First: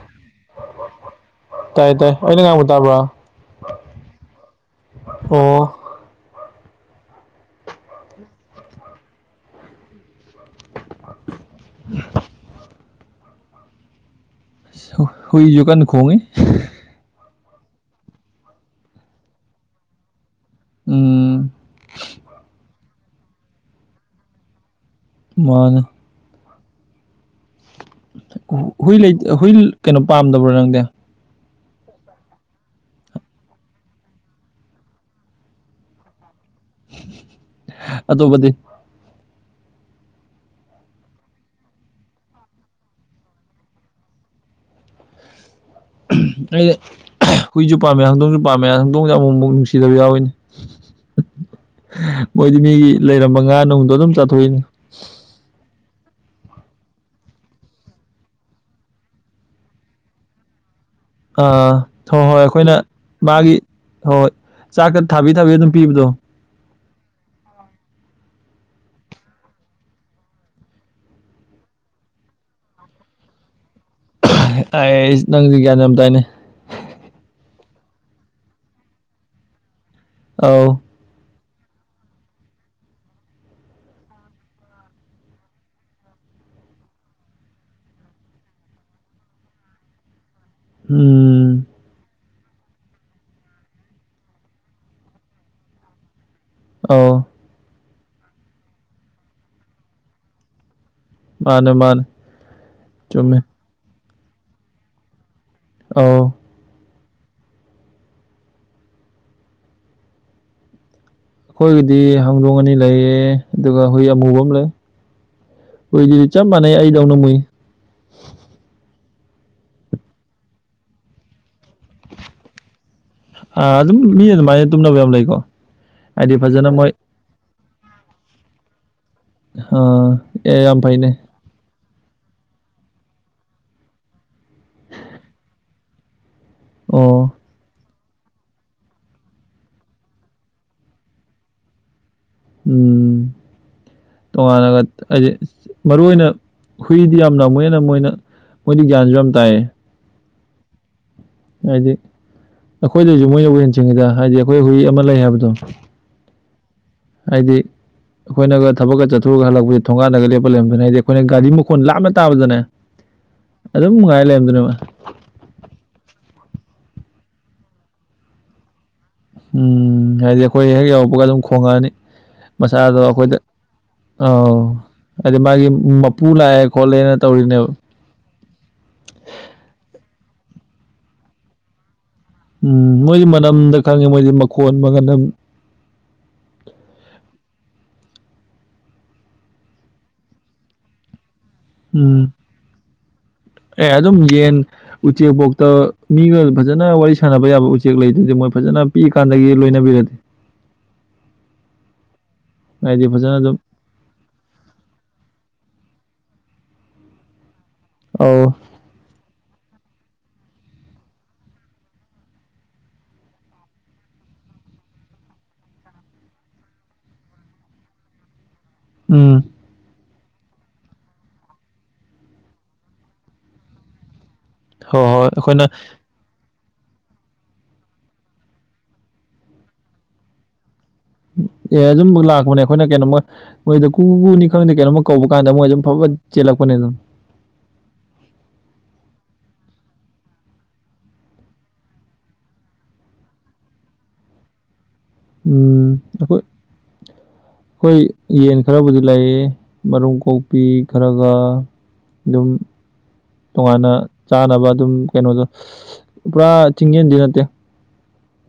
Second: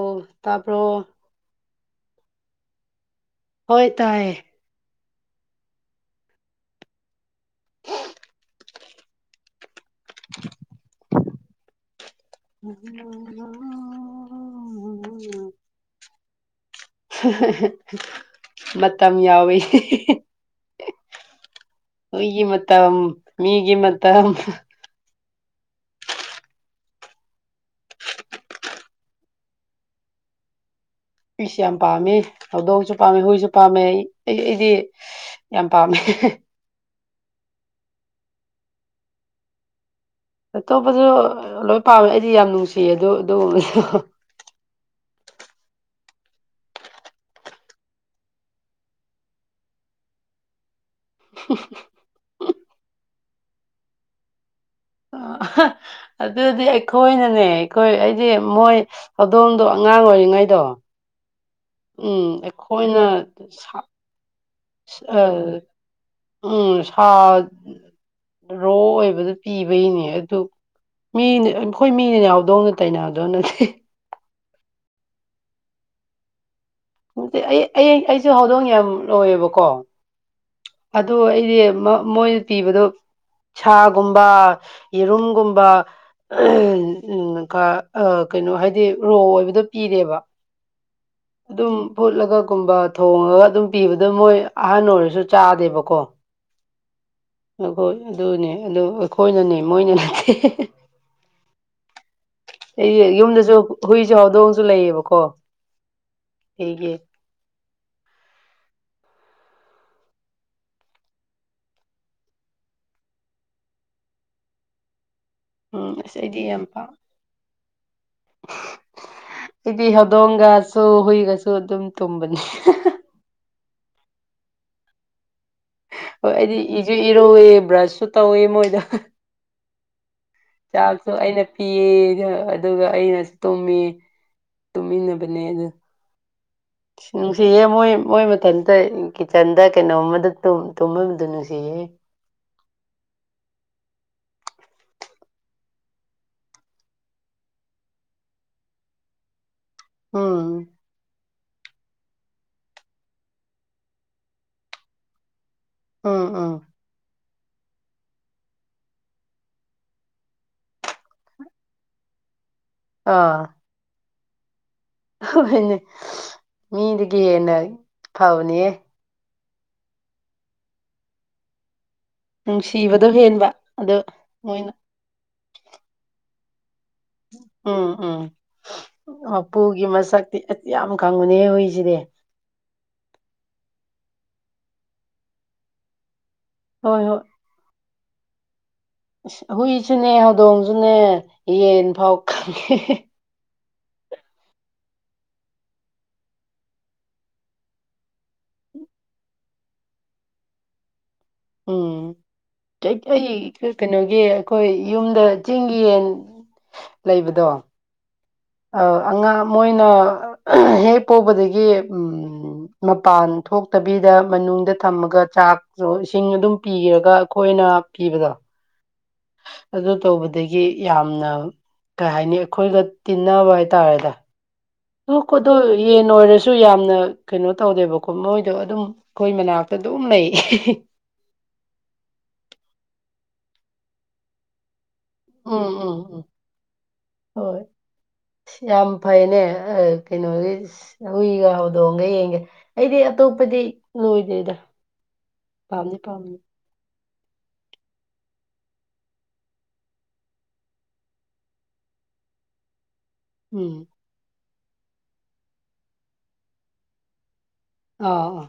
ꯑꯣ ꯇꯄꯣ ꯇꯥꯏ ꯇꯥꯏ ꯑꯩꯅ ꯉꯥꯡꯕꯨ ꯇꯥꯕ꯭ꯔ ꯍꯣꯏ ꯇꯥꯏꯌꯦ ꯑꯣ [inaudible] [inaudible] ꯎ ꯍꯣꯏꯁꯨ ꯀꯅ ꯈꯣꯒꯦ ꯃꯇꯝ ꯌꯥꯎꯋꯦ ꯎꯝ ꯑꯩꯒꯤ ꯃꯇꯝ ꯃꯤꯒꯤ ꯃꯇꯝ ꯃꯥꯅ ꯍꯨꯏ ꯂꯩ ꯍꯨꯏ ꯀꯩꯅꯣ ꯄꯥꯝꯗꯕ꯭ꯔꯣ ꯅꯪꯗꯤ ꯑꯩꯁꯨ ꯌꯥꯝ ꯄꯥꯝꯃꯤ ꯍꯧꯗꯣꯡꯁꯨ ꯄꯥꯝꯃꯤ ꯍꯨꯏꯁꯨ ꯄꯥꯝꯃꯦ ꯑꯩ ꯑꯩ ꯑꯩꯗꯤ ꯌꯥꯝ ꯄꯥꯝꯃꯦ ꯑꯇꯣꯞꯄꯗꯤ ꯑꯇꯣꯞꯄꯁꯨ ꯂꯣꯏ ꯄꯥꯝꯃꯦ ꯑꯩꯗꯤ ꯌꯥꯝ ꯅꯨꯡꯁꯤꯌꯦ ꯑꯗꯨ ꯑꯗꯨꯒꯨꯝꯕꯗ ꯎ ꯑꯩ ꯍꯨꯏꯁꯨ ꯄꯥꯝꯃꯦ ꯍꯧꯪꯗꯣꯡꯁꯨ ꯄꯥꯝꯃꯦ ꯍꯧꯪꯗꯣꯡꯁꯨꯦ ꯑꯃꯨꯛ ꯑꯃꯨꯛ ꯅꯨꯡꯁꯤꯗꯕ ꯌꯥꯎꯋꯤꯅꯦ [inaudible] ꯃꯣꯏꯗꯤ ꯃꯤꯒꯤ ꯂꯩꯔꯝꯕ ꯉꯥ ꯅꯨꯡꯗꯣ ꯑꯗꯨꯝ ꯆꯥꯊꯣꯛꯏꯅꯤ ꯑꯗꯨꯗꯤ ꯑꯩꯈꯣꯏꯅꯅꯦ ꯑꯩꯈꯣꯏ ꯑꯩꯗꯤ ꯃꯣꯏ ꯍꯧꯗꯣꯡꯗꯣ ꯑꯉꯥꯡ ꯑꯣꯏꯔꯤꯉꯩ ꯅꯨꯡꯉꯥꯏꯗ ꯑꯥ ꯍꯣꯏ ꯍꯣꯏ ꯑꯩꯈꯣꯏꯅ ꯃꯥꯒꯤ ꯁꯥ ꯍꯣꯏ ꯍꯣꯏ ꯆꯥꯛꯀ ꯊꯥꯕꯤ ꯊꯥꯕꯤ ꯑꯗꯨꯝ ꯄꯤꯕꯗꯣ ꯊꯥ ꯔꯣ ꯑꯣꯏꯕꯗ ꯄꯤꯕꯩꯅꯦ ꯑꯗꯨ ꯃꯤꯅꯤ ꯑꯩꯈꯣꯏ ꯃꯤꯅꯤ ꯌꯥꯎꯗꯧꯅ ꯇꯩꯅꯅꯥꯗꯧ ꯅꯠꯇꯦ ꯑꯩ ꯑꯩ ꯅꯪꯁ ꯒ꯭ꯌꯥꯟ ꯌꯥꯝꯝꯇꯥꯏꯅꯦ ꯑꯩ ꯑꯩ ꯑꯩꯁꯨ ꯍꯧꯗꯣꯡ ꯌꯥꯝ ꯂꯣꯏꯌꯦꯕꯀꯣ ꯑꯧ ꯑ ꯑꯩꯗꯤ ꯃꯣꯏꯅ ꯇꯤꯕꯗꯣ ꯁꯥꯒꯨꯝꯕ ꯌꯦꯔꯨꯝꯒꯨꯝꯕ ꯎ ꯀꯩꯅꯣ ꯍꯥꯏꯗꯤ ꯔꯣ ꯑꯣꯏꯕꯗ ꯄꯤꯔꯦꯕ ꯎꯝ ꯑꯗꯨꯝ ꯐꯣꯠꯂꯒ ꯨꯝꯕ ꯊꯣꯡꯉꯒ ꯑꯗꯨꯝ ꯄꯤꯕꯗ ꯃꯣꯏ ꯑꯍꯟ ꯑꯣꯏꯔꯁꯨ ꯆꯥꯗꯦꯕꯀꯣ ꯑ ꯈꯣꯏ ꯑꯗꯨꯅꯦ ꯑꯗꯨ ꯑꯩꯈꯣꯏꯅꯅꯦ ꯃꯣꯏꯅ ꯅꯠꯇꯦ ꯃꯥꯅꯦ ꯃꯥꯅꯦ ꯑꯩ ꯆꯨꯝꯃꯦ ꯌꯨꯝꯗꯁꯨ ꯍꯨꯏꯁꯨ ꯍꯥꯎꯗꯣꯡꯁꯨ ꯂꯩꯌꯦꯕꯀꯣ ꯑꯧ ꯍꯒꯤ ꯑꯩꯈꯣꯏꯒꯤꯗꯤ ꯍꯥꯡꯗꯣꯡ ꯑꯅꯤ ꯂꯩꯌꯦ ꯑꯗꯨꯒ ꯍꯨꯏ ꯑꯃꯨꯕ ꯑꯃ ꯂꯩ ꯎꯝ ꯑꯁ ꯍꯣꯏꯗꯤꯔꯤꯠ ꯑꯩꯗꯤ ꯆꯆꯥ ꯌꯥꯝ ꯃꯅꯦ ꯄꯥꯝ ꯑꯩꯗꯧꯅ ꯃꯨꯏ ꯍꯥꯏꯗꯤ ꯍꯧꯗꯣꯡꯒꯁꯨ ꯍꯨꯏꯒꯁꯨ ꯑꯗꯨꯝ ꯇꯨꯝꯕꯅꯤ ꯑ ꯑꯗꯨꯝ ꯃꯤ ꯑꯗꯨꯃꯥꯏꯅ ꯇꯨꯝꯅꯕ ꯌꯥꯝ ꯂꯩꯀꯣ ꯍꯣꯏ ꯍꯥꯏꯗꯤ ꯑꯩꯗꯤ ꯐꯖꯅ ꯃꯣꯏ ꯏꯁꯨ ꯏꯔꯨꯋꯦ ꯕ꯭ꯔꯁꯁꯨ ꯇꯧꯋꯦ ꯃꯣꯏꯗ ꯍꯥꯥ ꯆꯥꯁꯨ ꯑꯩꯅ ꯄꯤ ꯄꯒ ꯑꯗꯨꯒ ꯑꯩꯅꯁꯨ ꯇꯨꯝꯃꯦ ꯇꯨꯝꯃꯤꯟꯅꯕꯅꯦ ꯑꯗꯨ ꯑꯣ ꯁꯤ ꯃꯣꯏ ꯃꯣꯏ ꯃꯊꯟꯇ ꯀꯤꯠꯆꯟꯗ ꯀꯩꯅꯣꯝꯃꯗ ꯇꯨꯝꯃꯕꯗꯨ ꯅꯨꯡꯁꯤꯍꯦ ꯎꯝ ꯇꯣꯉꯥꯟꯅꯒ ꯍꯥꯏꯗꯤ ꯃꯔꯨ ꯑꯣꯏꯅ ꯍꯨꯏꯗꯤ ꯌꯥꯝ ꯅꯝꯃꯦꯅ ꯃꯣꯏꯅ ꯃꯣꯏꯗꯥꯟꯖꯝ ꯇꯥꯏ ꯑꯝ ꯍꯥꯏꯗꯤ ꯑꯩꯈꯣꯏꯗꯁꯨ ꯃꯣꯏꯅ ꯍꯨꯟꯁꯤꯡꯉꯤꯗ ꯍꯥꯏꯗꯤ ꯑꯩꯈꯣꯏ ꯍꯨꯏ ꯑꯃ ꯂꯩ ꯍꯥꯏꯕꯗꯣ ꯎꯝ ꯎꯝ ꯍꯥꯏꯗꯤ ꯑꯩꯈꯣꯏꯅꯒ ꯊꯕꯛꯀ ꯆꯠꯊꯣꯛꯨꯔꯒ ꯍꯜꯂꯛꯄꯁ ꯊꯣꯡꯒꯥꯟꯗꯒ ꯂꯦꯞꯄ ꯂꯩꯔꯝꯗꯅ ꯍꯥꯏꯗꯤ ꯑꯩꯈꯣꯏꯅ ꯒꯥꯔꯤ ꯃꯈꯣꯟ ꯂꯥꯞꯅ ꯇꯥꯕꯗꯅꯦ ꯑꯥ ꯑꯗꯨꯝ ꯉꯥꯏ ꯂꯩꯔꯝꯗꯨꯅꯦꯕ ꯍꯣꯏꯅꯦ ꯃꯤꯗꯒꯤ ꯍꯦꯟꯅ ꯐꯕꯅꯤꯍ ꯎꯝ ꯍꯥꯏꯗꯤ ꯑꯩꯈꯣꯏ ꯍꯦꯛ ꯌꯎꯔꯛꯄꯒ ꯑꯗꯨꯝ ꯈꯣꯡꯉꯛꯑꯅꯤ ꯃꯁꯥꯏ ꯑꯗ ꯅꯨꯡꯁꯤꯕꯗꯣ ꯑꯩꯈꯣꯏꯗ ꯍꯦꯟꯕ ꯑꯗꯣ ꯑꯥꯎ ꯃꯣꯏꯅ ꯍꯥꯏꯗꯤ ꯃꯥꯒꯤ ꯃꯄꯨ ꯂꯥꯛꯑꯦ ꯈꯣꯠꯂꯦꯅ ꯇꯧꯔꯤꯅꯦꯕ ꯎꯝ ꯎꯝ ꯃꯄꯨꯒꯤ ꯃꯁꯛꯇꯤ ꯌꯥꯝ ꯈꯪꯉꯅꯦꯍ ꯍꯨꯏꯁꯤꯗꯤ ꯎꯝ ꯃꯣꯏꯗꯤ ꯃꯅꯝꯗ ꯈꯪꯉꯤ ꯃꯣꯏꯗꯤ ꯃꯈꯣꯟ ꯃꯒꯟ ꯑꯗꯨ ꯍꯣꯏ ꯍꯣꯏ ꯍꯨꯏꯁꯨꯅꯦ ꯍꯧꯗꯣꯡꯁꯨꯅꯦ ꯌꯦꯟ ꯐꯥꯎ ꯎꯝ ꯈꯪꯉꯦ ꯑꯦ ꯑꯗꯨꯝ ꯌꯦꯟ ꯎꯆꯦꯛꯐꯣꯛꯇ ꯃꯤꯒ ꯐꯖꯅ ꯋꯥꯔꯤ ꯁꯥꯟꯅꯕ ꯌꯥꯕ ꯎꯆꯦꯛ ꯂꯩꯗꯨꯗꯤ ꯃꯣꯏ ꯐꯖꯅ ꯄꯤꯛꯑ ꯀꯥꯟꯗꯒꯤ ꯂꯣꯏꯅꯕꯤꯔꯗꯤ ꯎꯝ ꯍꯥꯏꯗꯤ ꯐꯖꯅ ꯑꯗꯨꯝ ꯑꯩ ꯀꯩꯅꯣꯒꯤ ꯑꯩꯈꯣꯏ ꯌꯨꯝꯗ ꯆꯤꯡꯒꯤ ꯟ ꯂꯩꯕꯗꯣ ꯑꯧ ꯑ ꯑꯉ ꯃꯣꯏꯅ ꯍꯦꯛ ꯄꯧꯕꯗꯒꯤ ꯃꯄꯥꯟ ꯊꯣꯛꯇꯕꯤꯗ ꯊꯝꯃꯒ ꯆꯥꯛꯁꯨꯣ ꯏꯁꯤꯡ ꯑꯗꯨꯝ ꯄꯤꯔꯒ ꯑꯩꯈꯣꯏꯅ ꯄꯤꯕꯗꯣ ꯎꯝ ꯑꯗꯨꯗꯣ ꯇꯧꯕ ꯑꯗꯒꯤ ꯌꯥꯝꯅ ꯀꯩ ꯍꯥꯏꯅꯤ ꯑꯩꯈꯣꯏꯒ ꯇꯤꯟꯅꯕ ꯍꯥꯏꯇꯥꯔꯦꯗ ꯍꯣꯏ ꯍ ꯍꯣꯏ ꯀꯗꯣ ꯑꯩꯈꯣꯏꯅ ꯌꯦ ꯅ ꯑꯣꯁ ꯁꯨ ꯌꯥꯝꯅ ꯀꯩꯅꯣ ꯇꯧꯗꯦꯕꯀꯣ ꯃꯣꯏꯗꯣ ꯑꯗꯨꯝ ꯑꯩꯈꯣꯏ ꯃꯅꯥꯛꯇ ꯑꯗꯨꯝ ꯂꯩ ꯑꯦ ꯑꯗꯨꯨꯝ ꯂꯥꯛꯄꯅꯦ ꯑꯩꯈꯣꯏꯅ ꯀꯩꯅꯣꯝꯃ ꯃꯣꯏꯗ ꯀꯨ ꯀꯨꯅꯤ ꯈꯪꯗꯦ ꯀꯩꯅꯣꯝ ꯎꯝ ꯎꯝ ꯎꯝ ꯍꯣꯏ ꯌꯥꯝ ꯐꯩꯅꯦ ꯀꯩꯅꯣꯒꯤ ꯍꯨꯏꯒ ꯍꯧꯗꯣꯡꯒ ꯌꯦꯡꯒꯦ ꯑꯩꯗꯤ ꯑꯇꯣꯞꯄꯗꯤ ꯂꯣꯏꯗꯦꯗ ꯑꯩꯈꯣꯏ ꯑꯩꯈꯣꯏ ꯌꯦꯟ ꯈꯔꯕꯨꯗꯤ ꯂꯩꯌꯦ ꯃꯔꯨꯝ ꯀꯣꯛꯄꯤ ꯈꯔꯒ ꯑꯗꯨꯝ ꯎꯝ ꯇꯣꯉꯥꯟꯅ ꯆꯥꯅꯕ ꯑꯗꯨꯝ ꯀꯩꯅꯣꯗꯣ ꯄꯨꯔꯥ ꯊꯤꯡꯖꯤꯟꯗꯤ ꯅꯠꯇꯦ ꯑꯥ ꯑ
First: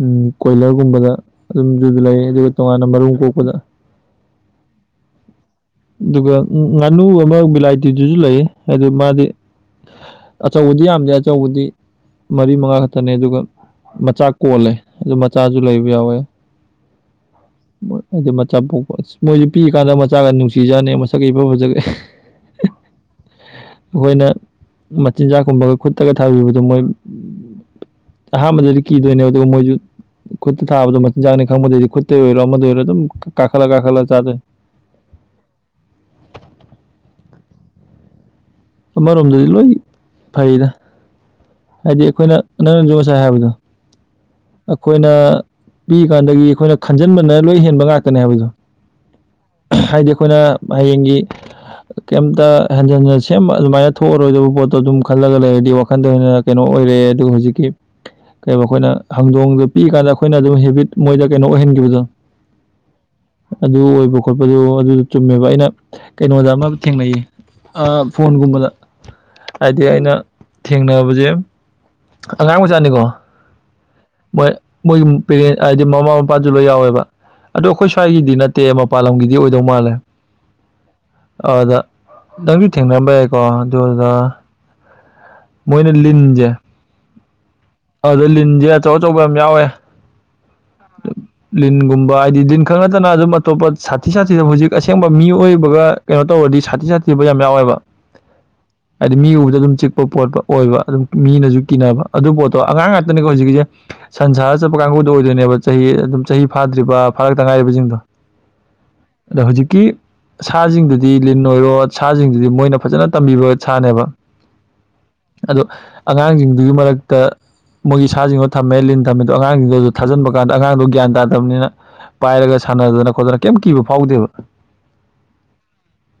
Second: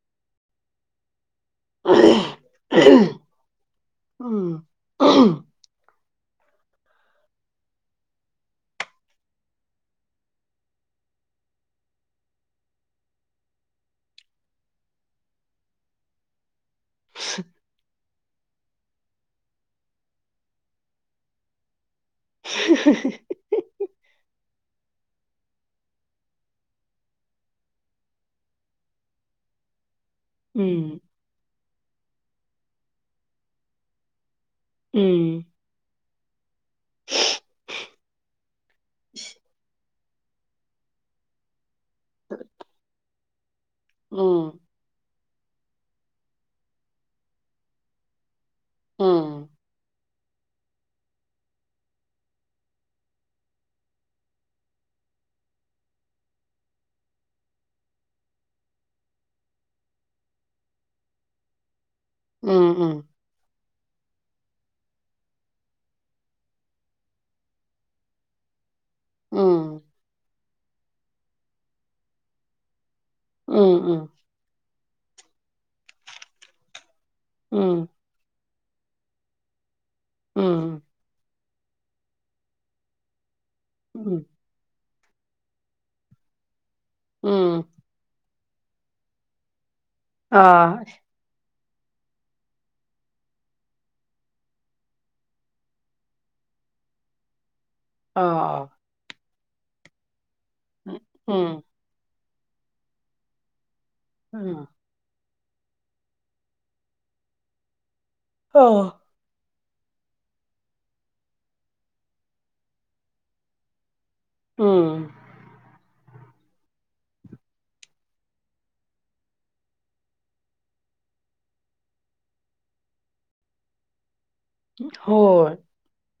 ꯎꯝ ꯀꯣꯏꯂꯔꯒꯨꯝꯕꯗ ꯑꯗꯨꯝꯗꯨ ꯂꯩ ꯑꯥ ꯑꯗꯨꯒ ꯇꯣꯉꯥꯟꯅ ꯃꯔꯨꯝ ꯀꯣꯛꯄꯗ ꯎꯝ [inaudible] [unintelligible] ꯑꯗꯨꯒ ꯉꯥꯅꯨ ꯑꯃ ꯚꯦꯂꯥꯏꯇꯤꯗꯨꯁꯨ ꯂꯩ ꯍꯥꯏꯗꯤ ꯃꯥꯗꯤ ꯑꯆꯧꯕꯗꯤ ꯌꯥꯝꯗꯦ ꯑꯆꯧꯕꯗꯤ ꯃꯔꯤ ꯃꯉꯥ ꯈꯛꯇꯅꯦ ꯑꯗꯨꯒ ꯃꯆꯥ ꯀꯣꯜꯂꯦ ꯑꯗꯨ ꯃꯆꯥꯁꯨ ꯂꯩꯕ ꯌꯥꯎꯋꯦ [unintelligible] [inaudible] ꯍꯥꯏꯗꯤ ꯃꯆꯥ ꯄꯣꯛꯄ ꯑꯁ ꯃꯣꯏꯁꯦ ꯄꯤ ꯀꯥꯟꯗ ꯃꯆꯥꯒ ꯅꯨꯡꯁꯤꯖꯅ ꯃꯁꯛꯒꯤ ꯏꯐ ꯐꯖꯒꯦ [unintelligible] [inaudible] ꯃꯆꯤꯟꯖꯥꯛ ꯀꯨꯝꯕꯒ ꯈꯨꯠꯇꯒ ꯊꯥꯕꯤꯕꯗꯣ ꯃꯣꯏ ꯑꯍꯥꯟꯕꯗꯗꯤ ꯀꯤꯗꯣꯏꯅꯦ ꯑꯗꯨꯒ ꯃꯣꯏꯁꯨ ꯈꯨꯠꯇ ꯊꯥꯕꯗꯣ ꯃꯆꯤꯟꯖꯥꯛꯅꯤ ꯈꯪꯕꯗꯩꯗꯤ ꯈꯨꯠꯇ ꯑꯣꯏꯔꯣ ꯑꯃꯗ ꯑꯣꯏꯔꯣ ꯑꯗꯨꯝ ꯀꯥꯈꯠꯂ ꯀꯥꯈꯠꯂ ꯆꯥꯗꯦ ꯎꯝ [inaudible] [unintelligible] ꯑꯃꯔꯣꯝꯗꯗꯤ ꯂꯣꯏ ꯐꯔꯤꯗ ꯍꯥꯏꯗꯤ ꯑꯩꯈꯣꯏꯅ ꯅꯪꯅꯁꯨ ꯉꯁꯥꯏ ꯍꯥꯏꯕꯗꯣ ꯎꯝ ꯎꯝ ꯑꯩꯈꯣꯏꯅ ꯄꯤ ꯀꯥꯟꯗꯒꯤ ꯑꯩꯈꯣꯏꯅ ꯈꯟꯖꯟꯕꯅ ꯂꯣꯏ ꯍꯦꯟꯕ ꯉꯥꯛꯇꯅꯦ ꯍꯥꯏꯕꯗꯣ ꯍ [unintelligible] [inaudible] ꯍꯥꯏꯗꯤ ꯑꯩꯈꯣꯏꯅ ꯍꯌꯦꯡꯒꯤ ꯀꯩꯝꯇ ꯍꯟꯖꯟꯖꯁꯤ ꯁꯦꯝꯕ ꯑꯗꯨꯃꯥꯏꯅ ꯊꯣꯛꯑꯔꯣꯏꯗꯕ ꯄꯣꯠꯇꯣ ꯑꯗꯨꯝ ꯈꯜꯂꯒ ꯂꯩꯔꯗꯤ ꯋꯥꯈꯟꯗ ꯍꯦꯟꯅ ꯀꯩꯅꯣ ꯑꯣꯏꯔꯛꯑꯦ ꯑꯗꯨꯒ ꯍꯧꯖꯤꯛꯀꯤ ꯀꯩꯣ ꯑꯩꯈꯣꯏꯅ ꯍꯪꯗꯣꯡꯗꯣ ꯄꯤꯛꯑꯀꯥꯟꯗ ꯑꯩꯈꯣꯏꯅ ꯑꯗꯨꯝ ꯍꯦꯕꯤꯠ ꯃꯣꯏꯗ ꯀꯩꯅꯣ ꯑꯣꯏꯍꯟꯈꯤꯕꯗꯣ ꯎꯝ ꯎꯝ ꯑꯗꯨ ꯑꯣꯏꯕ ꯈꯣꯠꯄꯗꯣ ꯑꯗꯨꯗꯣ ꯆꯨꯝꯃꯦꯕ ꯑꯩꯅ ꯀꯩꯅꯣꯗ ꯑꯃ ꯊꯦꯡꯅꯩꯌꯦ ꯐꯣꯟꯒꯨꯝꯕꯗ ꯍꯥꯏꯗꯤ ꯎꯝ ꯑꯩꯅ ꯊꯦꯡꯅꯕꯁꯦ ꯑꯉꯥꯡ ꯃꯆꯥꯅꯤꯀꯣ ꯎꯝ ꯎꯝ [inaudible] ꯃꯣꯏ ꯃꯣꯏꯒꯤ ꯄꯦꯔꯦꯟ ꯍꯥꯏꯗꯤ ꯃꯃꯥ ꯃꯄꯥꯁꯨ ꯂꯣꯏ ꯌꯥꯎꯋꯦꯕ ꯑꯗꯣ ꯎꯝ ꯑꯩꯈꯣꯏ ꯁ꯭ꯋꯥꯏꯒꯤꯗꯤ ꯅꯠꯇꯦ ꯇꯦ ꯃꯄꯥꯟ ꯂꯝꯒꯤꯗꯤ ꯑꯣꯏꯗꯧ ꯃꯥꯜꯂꯦ ꯎꯝꯝ [unintelligible] [inaudible] ꯑꯗ ꯅꯪꯁꯨ ꯊꯦꯡꯅꯔꯝꯕ ꯌꯥꯏꯀꯣ ꯑꯗꯨ ꯑꯗꯨꯗ ꯎꯝ ꯃꯣꯏꯅꯦ ꯂꯤꯟꯖꯦ ꯎꯝ [inaudible] ꯑꯗꯣ ꯂꯤꯟꯁꯦ ꯑꯆꯧ ꯑꯆꯧꯕ ꯌꯥꯝ ꯌꯥꯎꯋꯦ ꯑꯥ [unintelligible] [inaudible] ꯂꯤꯟꯒꯨꯝꯕ ꯍꯥꯏꯗꯤ ꯂꯤꯟ ꯈꯛ ꯅꯠꯇꯅ ꯑꯗꯨꯝ ꯑꯇꯣꯞꯄ ꯁꯥꯊꯤ ꯁꯥꯊꯤꯗ ꯍꯧꯖꯤꯛ ꯑꯁꯦꯡꯕ ꯃꯤ ꯑꯣꯏꯕꯒ ꯀꯩꯅꯣ ꯇꯧ ꯑꯣꯏꯗꯤ ꯁꯥꯊꯤ ꯁꯥꯇꯤꯕ ꯌꯥꯝ ꯌꯥꯎꯋꯦꯕ ꯑꯥ ꯑꯥ [inaudible] ꯍꯥꯏꯗꯤ ꯃꯤ ꯎꯕꯗ ꯑꯗꯨꯝ ꯆꯤꯛꯄ ꯄꯣꯠꯄ ꯑꯣꯏꯕ ꯑꯗꯨꯝ ꯎꯝ ꯃꯤꯅꯁꯨ ꯎꯝ ꯀꯤꯅꯕ ꯑꯗꯨ ꯄꯣꯠꯇꯣ ꯑꯉꯥꯡ ꯉꯥꯛꯇꯅꯦꯀꯣ ꯍꯧꯖꯤꯛꯀꯤꯁꯦ ꯁꯟꯁꯥꯔ ꯆꯠꯄ ꯀꯥꯡꯕꯨꯗꯨꯣ ꯑꯣꯏꯗꯣꯏꯅꯦꯕ ꯆꯍꯤ ꯑꯗꯨꯝ ꯆꯍꯤ ꯐꯥꯗ꯭ꯔꯤꯕ ꯐꯥꯔꯛꯇ ꯉꯥꯏꯔꯤꯕꯁꯤꯡꯗꯣ ꯑ [unintelligible] [inaudible] ꯑꯗꯣ ꯍꯧꯖꯤꯛꯀꯤ ꯁꯥꯁꯤꯡꯗꯨꯗꯤ ꯂꯤꯟ ꯑꯣꯏꯔꯣ ꯁꯥꯁꯤꯡꯗꯨꯗꯤ ꯃꯣꯏꯅ ꯐꯖꯅ ꯇꯝꯕꯤꯕ ꯁꯥꯅꯦꯕ ꯎꯝ [inaudible] ꯑꯗꯣ [unintelligible] ꯑꯉꯥꯡꯁꯤꯡꯗꯨꯒꯤ ꯃꯔꯛꯇ ꯃꯣꯏꯒꯤ ꯁꯥꯁꯤꯡꯗꯣ ꯊꯝꯃꯦ ꯂꯤꯟ ꯊꯝꯃꯦꯗꯣ ꯑꯉꯥꯡꯁꯤꯡꯗꯨꯁꯨ ꯊꯥꯖꯤꯟꯕ ꯀꯥꯟꯗ ꯑꯉꯥꯡꯗꯣ ꯒ꯭ꯌꯥꯟ ꯇꯥꯗꯕꯅꯤꯅ ꯄꯥꯏꯔꯒ ꯁꯥꯟꯅꯗꯅ ꯈꯣꯠꯇꯅ ꯀꯩꯝ ꯀꯤꯕ ꯐꯥꯎꯗꯦꯕ ꯍꯣꯏ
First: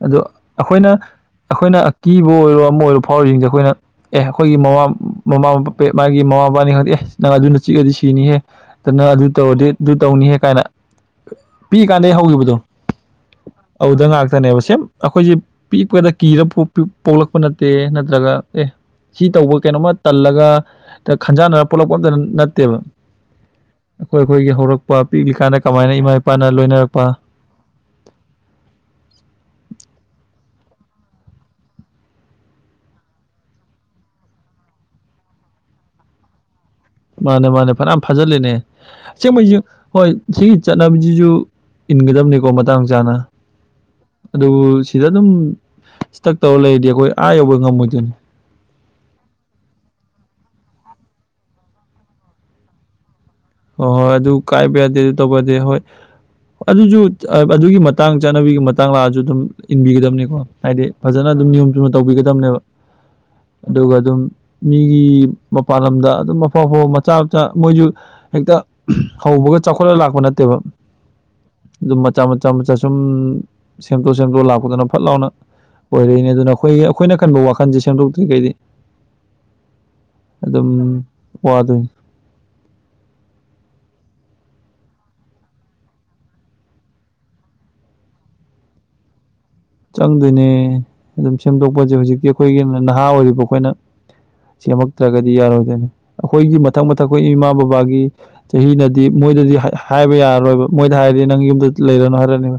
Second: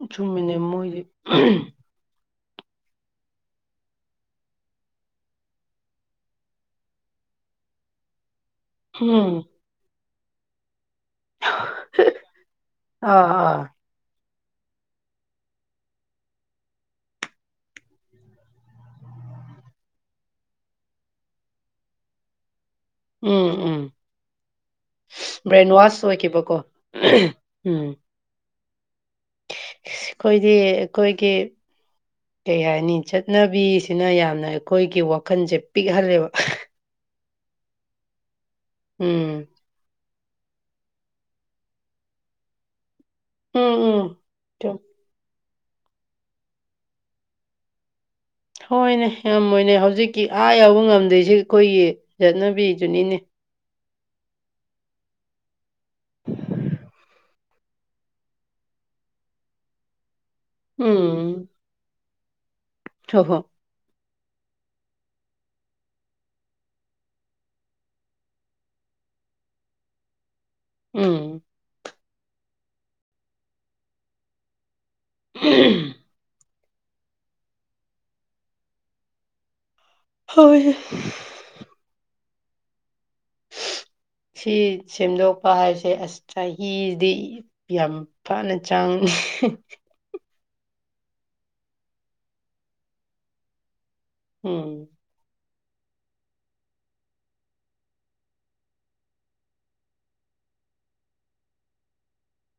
ꯑꯣ ꯆꯨꯝꯃꯤꯅꯦ ꯑꯩꯈꯣꯏꯅ ꯃꯣꯏꯗꯤ ꯑꯩꯈꯣꯏꯅꯀꯤ ꯕꯨ ꯑꯣꯏꯔꯣ ꯑꯃ ꯑꯣꯏꯔꯣ ꯐꯥꯎꯔꯤꯁꯤꯡꯁꯦ ꯑꯩꯈꯣꯏꯅ ꯑꯦ ꯑꯩꯈꯣꯏꯒꯤ ꯃꯃꯥ ꯃꯃꯥ ꯃ ꯦ ꯃꯥꯒꯤ ꯃꯃꯥ ꯃꯄꯥꯅꯤ ꯈꯪꯗꯦ ꯑꯦ ꯅꯪ ꯑꯗꯨꯅ ꯆꯤꯛꯑꯗꯤ ꯁꯤꯅꯤꯍꯦ ꯑꯗ ꯅꯪ ꯑꯗꯨ ꯎꯝ ꯇꯧꯔꯗꯤ ꯑꯗꯨ ꯇꯧꯅꯤꯍꯦ ꯀꯥꯏꯅ ꯄꯤ ꯀꯥꯟꯗ ꯑꯩ ꯍꯧꯈꯤꯕꯗꯣ ꯑꯥ ꯑꯥ ꯑꯗꯨꯗ ꯉꯥꯏꯥꯛꯇ ꯈꯛꯇꯅꯦꯕ ꯁꯦꯝ ꯑꯩꯈꯣꯏꯁꯦ ꯄꯤꯛꯄꯗ ꯀꯤꯔ ꯄꯣꯛꯂꯛꯄ ꯅꯠꯇꯦ ꯅꯠꯇ꯭ꯔꯒ ꯑꯦ ꯁꯤ ꯇꯧꯕ ꯀꯩꯅꯣꯝꯃ ꯇꯜꯂꯒ ꯈꯟꯖꯥꯟꯅꯔ ꯄꯨꯂꯛꯄ ꯑꯝꯇ ꯅꯠꯇꯦꯕ ꯎꯝ ꯎꯝ [unintelligible] [inaudible] ꯑꯩꯈꯣꯏ ꯑꯩꯈꯣꯏꯒꯤ ꯍꯧꯔꯛꯄ ꯄꯤꯛꯂꯤꯀꯥꯟꯗ ꯕ꯭ꯔꯦꯟ ꯀꯃꯥꯏꯅ ꯋꯥꯁ ꯏꯃꯥ ꯏꯄꯥꯅ ꯑꯣꯏꯈꯤꯕꯀꯣ ꯂꯣꯏꯅꯔꯛꯄ ꯎꯝ ꯑꯩꯈꯣꯏꯗꯤ ꯑꯩꯈꯣꯏꯒꯤ ꯀꯩ ꯍꯥꯏꯅꯤ ꯆꯠꯅꯕꯤꯁꯤꯅ ꯌꯥꯝꯅ ꯑꯩꯈꯣꯏꯒꯤ ꯋꯥꯈꯜꯁꯦ ꯄꯤꯛꯍꯜꯂꯦꯕ ꯃꯥꯅꯦ ꯃꯥꯅꯦ ꯐꯅ ꯌꯥꯝ ꯐꯖꯂꯦꯅꯦ ꯆ ꯎꯝ ꯃꯩꯁꯨ ꯍꯣꯏ ꯁꯤꯒꯤ ꯆꯠꯅꯕꯤꯁꯤꯁꯨ ꯏꯟꯒꯗꯝꯕꯅꯤꯀꯣ ꯃꯇꯥꯡ ꯆꯥꯅ ꯎꯝ ꯎꯝ ꯑꯗꯨ ꯆꯨꯝ. ꯁꯤꯗ ꯑꯗꯨꯝ ꯁꯤ ꯇꯛ ꯇꯧꯔ ꯂꯩꯔꯗꯤ ꯑꯩꯈꯣꯏ ꯑꯥ ꯌꯧꯕꯩ ꯉꯝꯃꯣꯏꯗꯣꯏꯅꯤ ꯍꯣꯏꯅꯦ ꯌꯥꯝꯃꯣꯏꯅꯦ ꯍꯧꯖꯤꯛꯀꯤ ꯑꯥ ꯌꯥꯎꯕ ꯉꯝꯗꯣꯏꯁꯤꯦ ꯑꯩꯈꯣꯏꯒꯤ ꯆꯠꯅꯕꯤꯗꯨꯨꯅꯤꯅꯦ ꯍꯣꯏ ꯍꯣꯏ ꯑꯗꯨ ꯀꯥꯏꯕ ꯌꯥꯗꯦ ꯑꯗꯨ ꯇꯧꯕ ꯌꯥꯗꯦ ꯍꯣꯏ ꯑꯗꯨꯁꯨ ꯑꯗꯨꯒꯤ ꯃꯇꯥꯡ ꯆꯠꯅꯕꯤꯒꯤ ꯃꯇꯥꯡ ꯂꯥꯛꯑꯁꯨ ꯑꯗꯨꯝ ꯏꯟꯕꯤꯒꯗꯕꯅꯤꯀꯣ ꯍꯥꯏꯗꯤ ꯐꯖꯅ ꯎꯝ ꯑꯗꯨꯝ ꯅꯤꯌꯣꯝ ꯆꯨꯝꯅ ꯇꯧꯕꯤꯒꯗꯕꯅꯦꯕ ꯍꯣ ꯍꯣ ꯑꯗꯨꯒ ꯑꯗꯨꯝ ꯃꯤꯒꯤ ꯃꯄꯥꯟ ꯂꯝꯗ ꯑꯗꯨꯝ ꯑꯐꯥꯎ ꯑꯐꯥꯎ ꯃꯆꯥ ꯃꯆꯥ ꯃꯣꯏꯁꯨ ꯍꯦꯛꯇ ꯍꯧꯕꯒ ꯆꯥꯎꯈꯠꯂ ꯂꯥꯛꯄ ꯅꯠꯇꯦꯕ ꯎꯝ ꯑꯗꯨꯝ ꯃꯆꯥ ꯃꯆꯥ ꯃꯆꯥ ꯁꯨꯝ ꯁꯦꯝꯗꯣꯛ ꯁꯦꯝꯗꯣꯛ ꯂꯥꯛꯄꯗꯨꯅ ꯐꯠ ꯂꯥꯎꯅ ꯑꯣꯏꯔꯛꯏꯅꯦ ꯑꯗꯨꯅ ꯑꯩꯈꯣꯏ ꯑꯩꯈꯣꯏꯅ ꯀꯟꯕ ꯋꯥꯈꯟꯁꯦ ꯁꯦꯝꯗꯣꯛꯇ꯭ꯔꯤ ꯀꯩꯗꯤ ꯑꯗꯨ ꯑꯗꯨꯝ ꯍꯣꯏ ꯋꯥꯗ ꯁꯤ ꯁꯦꯝꯗꯣꯛꯄ ꯍꯥꯏꯕꯁꯦ ꯑꯁ ꯆꯍꯤꯗꯤ ꯌꯥꯝ ꯐꯅ ꯆꯥꯡ [inaudible] ꯆꯪꯗꯣꯏꯅꯦ ꯑꯗꯨꯝ ꯁꯦꯝꯗꯣꯛꯄꯁꯦ ꯍꯧꯖꯤꯛꯇꯤ ꯑꯩꯈꯣꯏꯒꯤ ꯅꯍꯥ ꯑꯣꯏꯔꯤꯕ ꯑꯩꯈꯣꯏꯅ ꯎꯝ ꯁꯦꯝꯃꯛꯇ꯭ꯔꯒꯗꯤ ꯌꯥꯔꯣꯏꯗꯣꯏꯅꯦ ꯑꯩꯈꯣꯏꯒꯤ ꯃꯊꯛ ꯃꯊꯛ ꯑꯩꯈꯣꯏ ꯏꯃꯥ ꯕꯕꯥꯒꯤ ꯆꯍꯤꯅꯗꯤ ꯃꯣꯏꯗꯗꯤ ꯍꯥꯏꯕ ꯌꯥꯔꯔꯣꯏꯕ ꯃꯣꯏꯗ ꯍꯥꯏꯔꯗꯤ ꯅꯪ ꯌꯨꯝꯗ ꯂꯩꯔꯅꯨ ꯍꯥꯏꯔꯅꯦꯕ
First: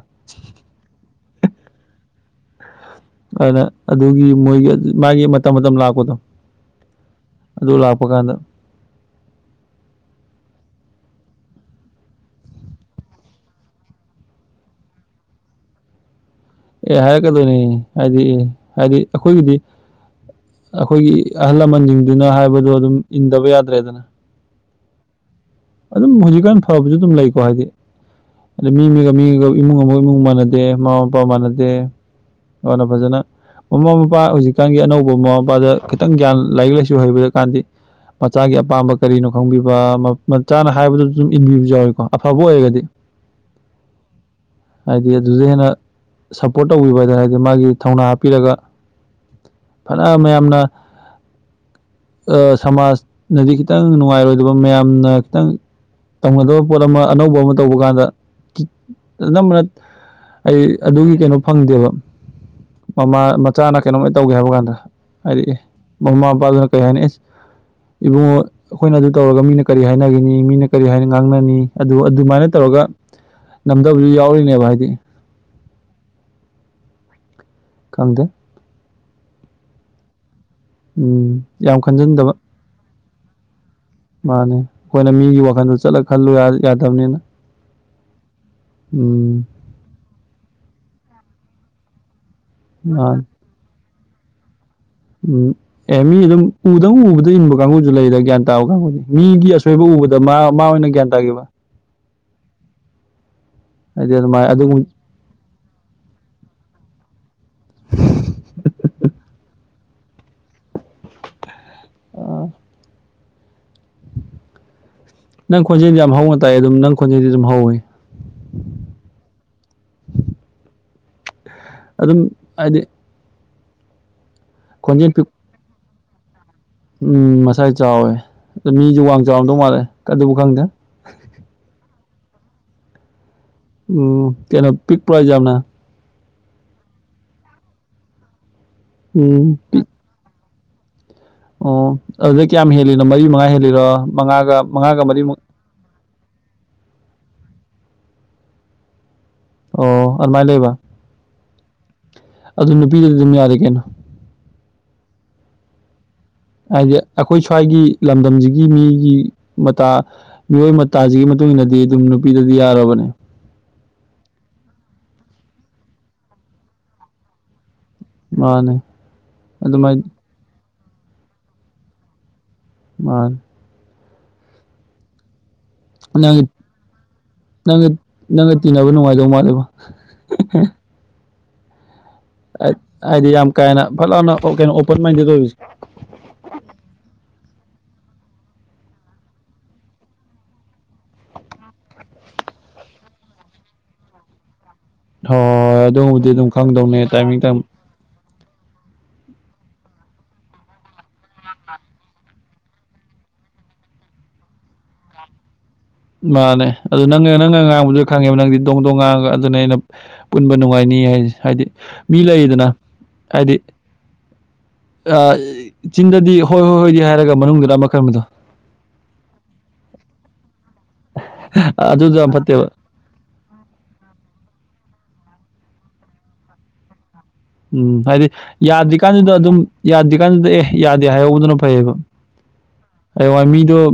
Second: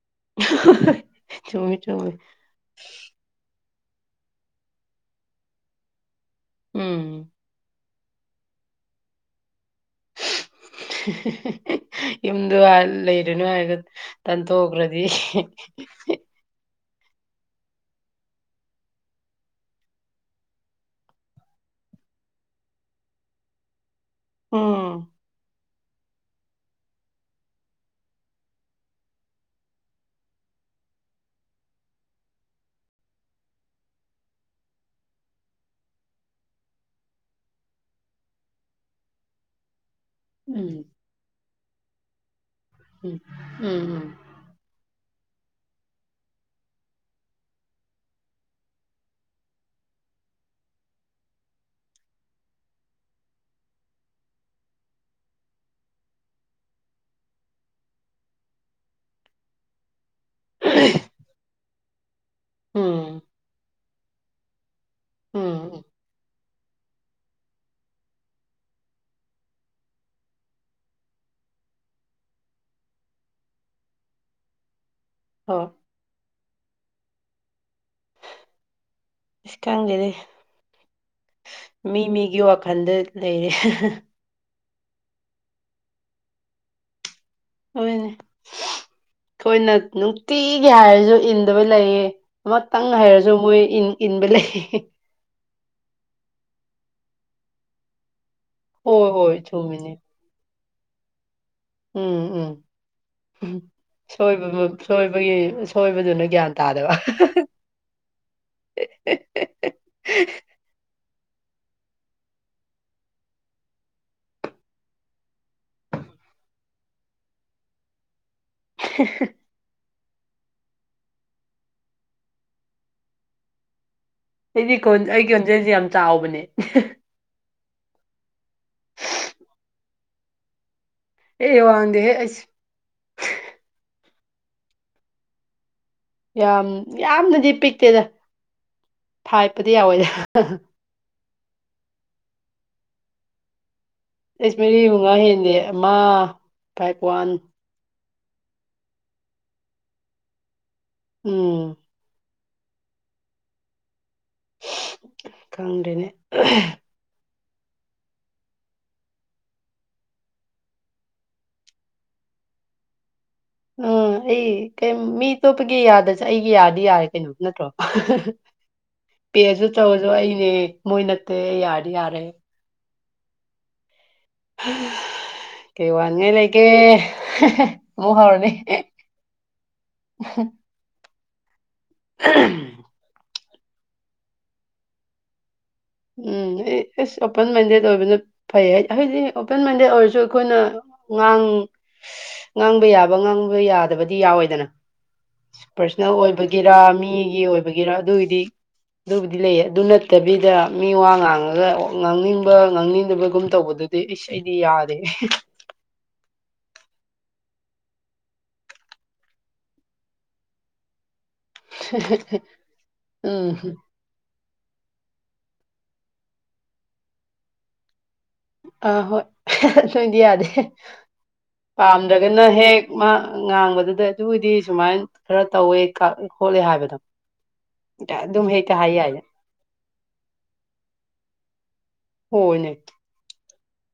ꯆꯨꯝꯃꯤ ꯆꯨꯝꯃꯤ ꯑꯗꯨꯒꯤ ꯃꯣꯏꯒꯤ ꯃꯥꯒꯤ ꯃꯇꯝ ꯃꯇꯝ ꯂꯥꯛꯄꯗꯣ ꯎꯝ ꯑꯗꯨ ꯂꯥꯛꯄ ꯀꯥꯟꯗ ꯌꯨꯝꯗ ꯂꯩꯔꯅꯨ ꯍꯥꯏꯔꯒ ꯇꯥꯟꯊꯣꯛꯈ꯭ꯔꯗꯤ [inaudible] ꯑꯦ ꯍꯥꯏꯔꯛꯀꯗꯣꯏꯅꯦ ꯍꯥꯏꯗꯤ ꯍꯥꯏꯗꯤ ꯑꯩꯈꯣꯏꯒꯤꯗꯤ ꯑꯩꯈꯣꯏꯒꯤ ꯑꯍꯜ ꯂꯃꯟꯁꯤꯡꯗꯨꯅ ꯍꯥꯏꯕꯗꯣ ꯑꯗꯨꯝ ꯏꯟꯗꯕ ꯌꯥꯗ꯭ꯔꯦꯗꯅ ꯑꯣꯝ ꯑꯗꯨꯝ ꯍꯧꯖꯤꯛꯀꯥꯟ ꯐꯕꯁꯨ ꯑꯗꯨꯝ ꯂꯩꯀꯣ ꯍꯥꯏꯗꯤ ꯑꯗ ꯃꯤ ꯑꯃꯒ ꯃꯤꯒ ꯏꯃꯨꯡ ꯑꯃꯒ ꯏꯃꯨꯡ ꯃꯥꯟꯅꯗꯦ ꯃꯃꯥ ꯃꯄꯥ ꯃꯥꯟꯅꯗꯦ ꯋꯥꯅ ꯐꯖꯅ ꯃꯃꯥ ꯃꯄꯥ ꯍꯧꯖꯤꯛꯀꯥꯟꯒꯤ ꯑꯅꯧꯕ ꯃꯃꯥ ꯃꯄꯥꯗ ꯈꯤꯇꯪ ꯒ꯭ꯌꯥꯟ ꯂꯥꯏꯔꯤꯛ ꯂꯥꯏꯁꯨ ꯍꯩꯕꯗ ꯀꯥꯟꯗꯤ ꯃꯆꯥꯒꯤ ꯑꯄꯥꯝꯕ ꯀꯔꯤꯅꯣ ꯈꯪꯕꯤꯕ ꯃꯆꯥꯅ ꯎꯝ ꯍꯥꯏꯕꯗꯨꯁꯨ ꯑꯗꯨꯝ ꯏꯟꯕꯤꯕꯁꯨ ꯌꯥꯎꯋꯀꯣ ꯑꯐꯕ ꯑꯣꯏꯔꯒꯗꯤ ꯎꯝ ꯎꯝ ꯎꯝ ꯍꯥꯏꯗꯤ ꯑꯗꯨꯗ ꯍꯦꯟꯅ ꯁꯞꯄꯣꯔꯠ ꯇꯧꯕꯤꯕ ꯍꯥꯏꯗꯅ ꯍꯥꯏꯗꯤ ꯃꯥꯒꯤ ꯊꯧꯅꯥ ꯍꯥꯞꯄꯤꯔꯒ ꯐꯅ ꯃꯌꯥꯝꯅ ꯁꯃꯥꯖꯅꯗꯤ ꯈꯤꯇꯪ ꯅꯨꯡꯉꯥꯏꯔꯣꯏꯗꯕ ꯃꯌꯥꯝꯅ ꯈꯤꯇꯪ ꯇꯧꯒꯗꯕ ꯄꯣꯠ ꯑꯃ ꯑꯅꯧꯕ ꯑꯃ ꯇꯧꯕ ꯀꯥꯟꯗ ꯑꯝꯕꯅ ꯎꯝ ꯎꯝ ꯑꯩ ꯑꯗꯨꯒꯤ ꯀꯩꯅꯣ ꯐꯪꯗꯦꯕ ꯎꯝ ꯃꯃꯥ ꯃꯆꯥꯅ ꯀꯩꯅꯣꯝꯃꯥꯏ ꯇꯧꯒꯦ ꯍꯥꯏꯕ ꯀꯥꯟꯗ ꯍꯥꯏꯗꯤ ꯎꯝ ꯃꯃꯥ ꯃꯄꯥꯗꯨꯅ ꯀ ꯑꯁ ꯏꯕꯨꯡꯉꯣ ꯑꯩꯈꯣꯏꯅ ꯑꯗꯨ ꯇꯧꯔꯒ ꯃꯤꯅ ꯀꯔꯤ ꯍꯥꯏꯅꯈꯤꯅꯤ ꯃꯤꯅ ꯀꯔꯤ ꯍꯥꯏꯅ ꯉꯥꯡꯅꯅꯤ ꯑꯗꯨ ꯑꯗꯨꯃꯥꯏꯅ ꯇꯧꯔꯒ ꯉꯝꯗꯕꯁꯨ ꯌꯥꯎꯔꯤꯅꯦꯕ ꯍꯥꯏꯗꯤ [unintelligible] ꯀꯝꯗ ꯏꯁꯀꯪꯒꯦꯗꯤ ꯎꯝ ꯌꯥꯝ ꯃꯤ ꯈꯟꯖꯤꯟꯗꯕ ꯃꯤꯒꯤ ꯋꯥ ꯈꯟꯗ ꯂꯩꯔꯦ ꯃꯥꯅꯦ ꯑꯩꯈꯣꯏꯅ ꯃꯤꯒꯤ ꯋꯥꯈꯜꯗꯨ ꯆꯠꯂ ꯈꯜꯂꯨ ꯌꯥ-ꯌꯥꯗꯕꯅꯤꯅ ꯍꯅꯦ ꯑꯩꯈꯣꯏꯅ ꯅꯨꯡꯇꯤꯒꯤ ꯍꯥꯏꯔꯁꯨ ꯏꯟꯗꯕ ꯂꯩꯌꯦ ꯑꯃꯇꯪ ꯃꯥꯅꯦ ꯍꯥꯏꯔꯁꯨ ꯃꯣꯏ ꯏꯟ ꯏꯟꯕ ꯂꯩ ꯎꯝ ꯑꯦ ꯃꯤ ꯑꯗꯨꯝ ꯎꯗꯪ ꯎꯕꯗ ꯏꯟꯕ ꯀꯥꯡꯕꯨꯁꯨ ꯂꯩꯗ ꯒ꯭ꯌꯥꯟ ꯍꯣꯏ [unintelligible] ꯍꯣꯏ ꯃꯤꯒꯤ ꯑꯁꯣꯏꯕ ꯆꯨꯝꯃꯤꯅꯦ ꯎꯕꯗ ꯃꯥ-ꯃꯥ ꯑꯣꯏꯅ ꯒ꯭ꯌꯥꯟ ꯇꯥꯈꯤꯕ ꯎꯝ-ꯎꯝ ꯍꯨꯝ ꯍꯥꯏꯗꯤ ꯑꯗꯨꯃꯥꯏꯅ ꯁꯣꯏꯕꯕꯨ ꯑꯗꯨꯒꯨꯝ ꯁꯣꯏꯕꯒꯤ ꯁꯣꯏꯕꯗꯨꯗ ꯒ꯭ꯌꯥꯟ ꯇꯥꯗꯕ [inaudible] ꯅꯪ ꯈꯣꯟꯖꯦꯜꯗꯤ ꯌꯥꯝ ꯍꯧꯅ ꯇꯥꯏ ꯑꯗꯨꯝ ꯅꯪ ꯈꯣꯟꯖꯦꯜꯗꯤ ꯑꯗꯨꯝ ꯍꯧꯏ [inaudible] ꯑꯗꯨꯝ ꯍꯥꯏꯗꯤ ꯑꯩꯗꯤ ꯈꯣꯟ ꯈꯣꯟꯖꯦꯜ ꯄꯤꯛ ꯑꯩꯒꯤ ꯈꯣꯟꯖꯦꯜꯁꯦ ꯌꯥꯝ ꯆꯥꯎꯕꯅꯦ ꯎꯝ ꯃꯁꯥꯏ ꯆꯥꯎꯋꯦ ꯑꯗ ꯃꯤꯁꯨ ꯋꯥꯡ ꯆꯥꯎꯔꯝꯗꯧ ꯃꯥꯜꯂꯦ ꯑꯗꯨꯕꯨ ꯈꯪꯗꯦ ꯑꯦ ꯋꯥꯡꯗꯦꯍꯦ ꯑꯩꯁ ꯑꯣ ꯀꯩꯅꯣ ꯄꯤꯛꯄꯔꯣ ꯍꯥꯏꯁꯦ ꯌꯥꯝꯅ ꯌꯥꯝ ꯌꯥꯝꯅꯗꯤ ꯄꯤꯛꯇꯦꯗ ꯎꯝ ꯐꯥꯏꯠꯄꯨꯗꯤ ꯌꯥꯎꯋꯦꯗ [unintelligible] ꯑꯣ ꯑꯗꯨꯗ ꯀꯌꯥꯝ ꯍꯦꯜꯂꯤꯅꯣ ꯃꯔꯤ ꯃꯉꯥ ꯍꯦꯜꯂꯤꯔꯣ ꯑꯦꯁ ꯃꯉꯥꯒ ꯃꯔꯤ ꯃꯉꯥꯒ ꯃꯨꯉꯥ ꯃꯔꯤꯃꯨꯛ ꯍꯦꯟꯗꯦ ꯑꯃ ꯐꯥꯏ꯭ꯕ ꯋꯥꯟ ꯑꯣ ꯑꯗꯨꯃꯥꯏ ꯂꯩꯕ ꯎꯝ ꯑꯗꯨ ꯅꯨꯄꯤꯗꯨꯗꯤ ꯑꯗꯨꯝ ꯌꯥꯔꯦ ꯀꯩꯅꯣ ꯈꯪꯗꯦꯅꯦ ꯑꯩꯗꯤ ꯑꯩꯈꯣꯏ ꯁ꯭ꯋꯥꯏꯒꯤ ꯂꯝꯗꯝꯁꯤꯒꯤ ꯃꯤꯒꯤ ꯃꯇꯥ ꯃꯤꯑꯣꯏ ꯃꯇꯥꯁꯤꯒꯤ ꯃꯇꯨꯡ ꯏꯟꯅꯗꯤ ꯑꯗꯨꯝ ꯅꯨꯄꯤ ꯗꯗꯤ ꯌꯥꯔꯕꯅꯦ ꯑꯝ ꯑꯩ ꯀꯩ ꯃꯤ ꯑꯇꯣꯞꯄꯒꯤ ꯌꯥꯗꯁꯨ ꯑꯩꯒꯤ ꯌꯥꯗꯤ ꯌꯥꯔꯦ ꯀꯩꯅꯣ ꯅꯠꯇ꯭ꯔꯣ [unintelligible] ꯃꯥꯅꯦ ꯄꯦꯑꯁꯨ ꯑꯗꯨꯃꯥꯏ ꯆꯧꯔꯁꯨ ꯑꯩꯅꯦ ꯃꯣꯏ ꯅꯠꯇꯦ ꯑꯩ ꯌꯥꯔꯗꯤ ꯌꯥꯔꯦ ꯃꯥ [inaudible] ꯀꯩ ꯋꯥꯅꯤꯉꯥꯏ ꯅꯪꯒ ꯂꯩꯒꯦ ꯅꯪꯒ [unintelligible] ꯃꯨꯛ ꯍꯧꯔꯅꯤ ꯅꯪꯒ ꯇꯤꯟꯅꯕ ꯅꯨꯡꯉꯥꯏꯗꯧ ꯃꯥꯜꯂꯦꯕꯣ [inaudible] ꯑꯥꯏ-ꯑꯥꯏꯗꯤ ꯌꯥꯝ ꯀꯥꯍꯦꯟꯅ ꯐꯠ ꯂꯥꯎꯅ ꯑꫭ ꯀꯩꯅꫭ ꯑꯣꯄꯟ ꯃꯥꯏꯟꯗꯦꯗ ꯑꯣꯏꯕꯖꯦ ꯎꯝ ꯏ-ꯏꯁ ꯑꯣꯄꯟ ꯃꯥꯏꯟꯗꯦꯠ ꯑꯣꯏꯕꯅ ꯐꯩꯍꯦ ꯍꯥꯏꯗꯤ ꯑꯣꯄꯟ ꯃꯥꯏꯟꯗꯦꯗ ꯑꯣꯏꯔꯁꯨ ꯑꯈꯣꯏꯅ ꯉꯥꯡ ꯉꯥꯡꯕ ꯌꯥꯕ ꯉꯥꯡꯕ ꯌꯥꯗꯕꯗꯤ ꯌꯥꯎꯋꯦꯗꯅ ꯍꯣꯏ ꯄꯔꯁꯣꯅꯦꯜ ꯑꯗꯨꯕꯨꯗꯤ ꯑꯗꯨꯝ ꯑꯣꯏꯕꯒꯤꯔꯥ ꯈꯪꯗꯧꯅꯦ ꯃꯤꯒꯤ ꯇꯥꯏꯃꯤꯡ ꯇꯝ ꯑꯣꯏꯕꯒꯤꯔꯥ ꯑꯗꯨꯒꯤꯗꯤ ꯑꯗꯨꯕꯨꯗꯤ ꯂꯩꯌꯦ ꯑꯗꯨꯅꯠꯇꯕꯤꯗ ꯃꯤ ꯋꯥ ꯉꯥꯡꯉꯒ ꯉꯥꯡꯅꯤꯡꯕ ꯉꯥꯡꯅꯤꯡꯗꯕꯒꯨꯝ ꯇꯧꯕꯗꯨꯗꯤ ꯏꯁ ꯑꯩꯗꯤ ꯌꯥꯗꯦ ꯃꯥꯅꯦ ꯑꯗꯨ ꯅꯪꯅ ꯅꯪꯅ ꯉꯥꯡꯕꯁꯨ ꯈꯪꯉꯦꯕ ꯅꯪꯗꯤ ꯗꯣꯡ ꯗꯣꯡ ꯉꯥꯡꯉꯒ ꯑꯗꯨꯅ ꯑꯩꯅ ꯄꯨꯟꯕ ꯅꯨꯡꯉꯥꯏꯅꯤ ꯍꯥꯏꯁꯦ ꯍꯥꯏꯗꯤ ꯃꯤ ꯂꯩꯔꯤꯗꯅ ꯎꯝ ꯍꯥꯏꯗꯤ ꯑ-ꯆꯤꯟꯗꯗꯤ ꯍꯣꯏ-ꯍꯣꯏ ꯍꯣꯏꯗꯤ ꯍꯥꯏꯔꯒ ꯃꯅꯨꯡꯗꯗꯨꯗ ꯑꯃ ꯈꯔꯝꯕꯗꯣ ꯑ ꯍꯣꯏ [inaudible] ꯌꯥꯗꯦ ꯑꯗꯨꯗꯣ ꯌꯥꯝ ꯄꯥꯝꯗ꯭ꯔꯒꯅ ꯐꯠꯇꯦꯕ ꯍꯦꯛ ꯃꯥ ꯉꯥꯡꯕꯗꯨꯗ ꯑꯗꯨꯏꯗꯤ ꯁꯨꯃꯥꯏꯅ ꯈꯔ ꯇꯧꯋꯦ ꯀ-ꯈꯣꯠꯂꯦ ꯍꯥꯏꯕꯗꯣ ꯎꯝ ꯍꯥꯏꯗꯤ ꯑꯗꯨꯝ ꯍꯦꯛꯇ ꯍꯥꯏ ꯌꯥꯏꯅꯦ ꯌꯥꯗ꯭ꯔꯤꯀꯥꯟꯗꯨꯗ ꯑꯗꯨꯝ ꯌꯥꯗ꯭ꯔꯤꯀꯥꯟꯗꯨꯗ ꯑꯦ ꯌꯥꯗꯦ ꯍꯥꯏꯍꯧꯕꯗꯨꯅ ꯐꯩꯌꯦꯕ ꯍꯣꯏꯅꯦ ꯑꯩ ꯋꯥ ꯃꯤꯗꯣ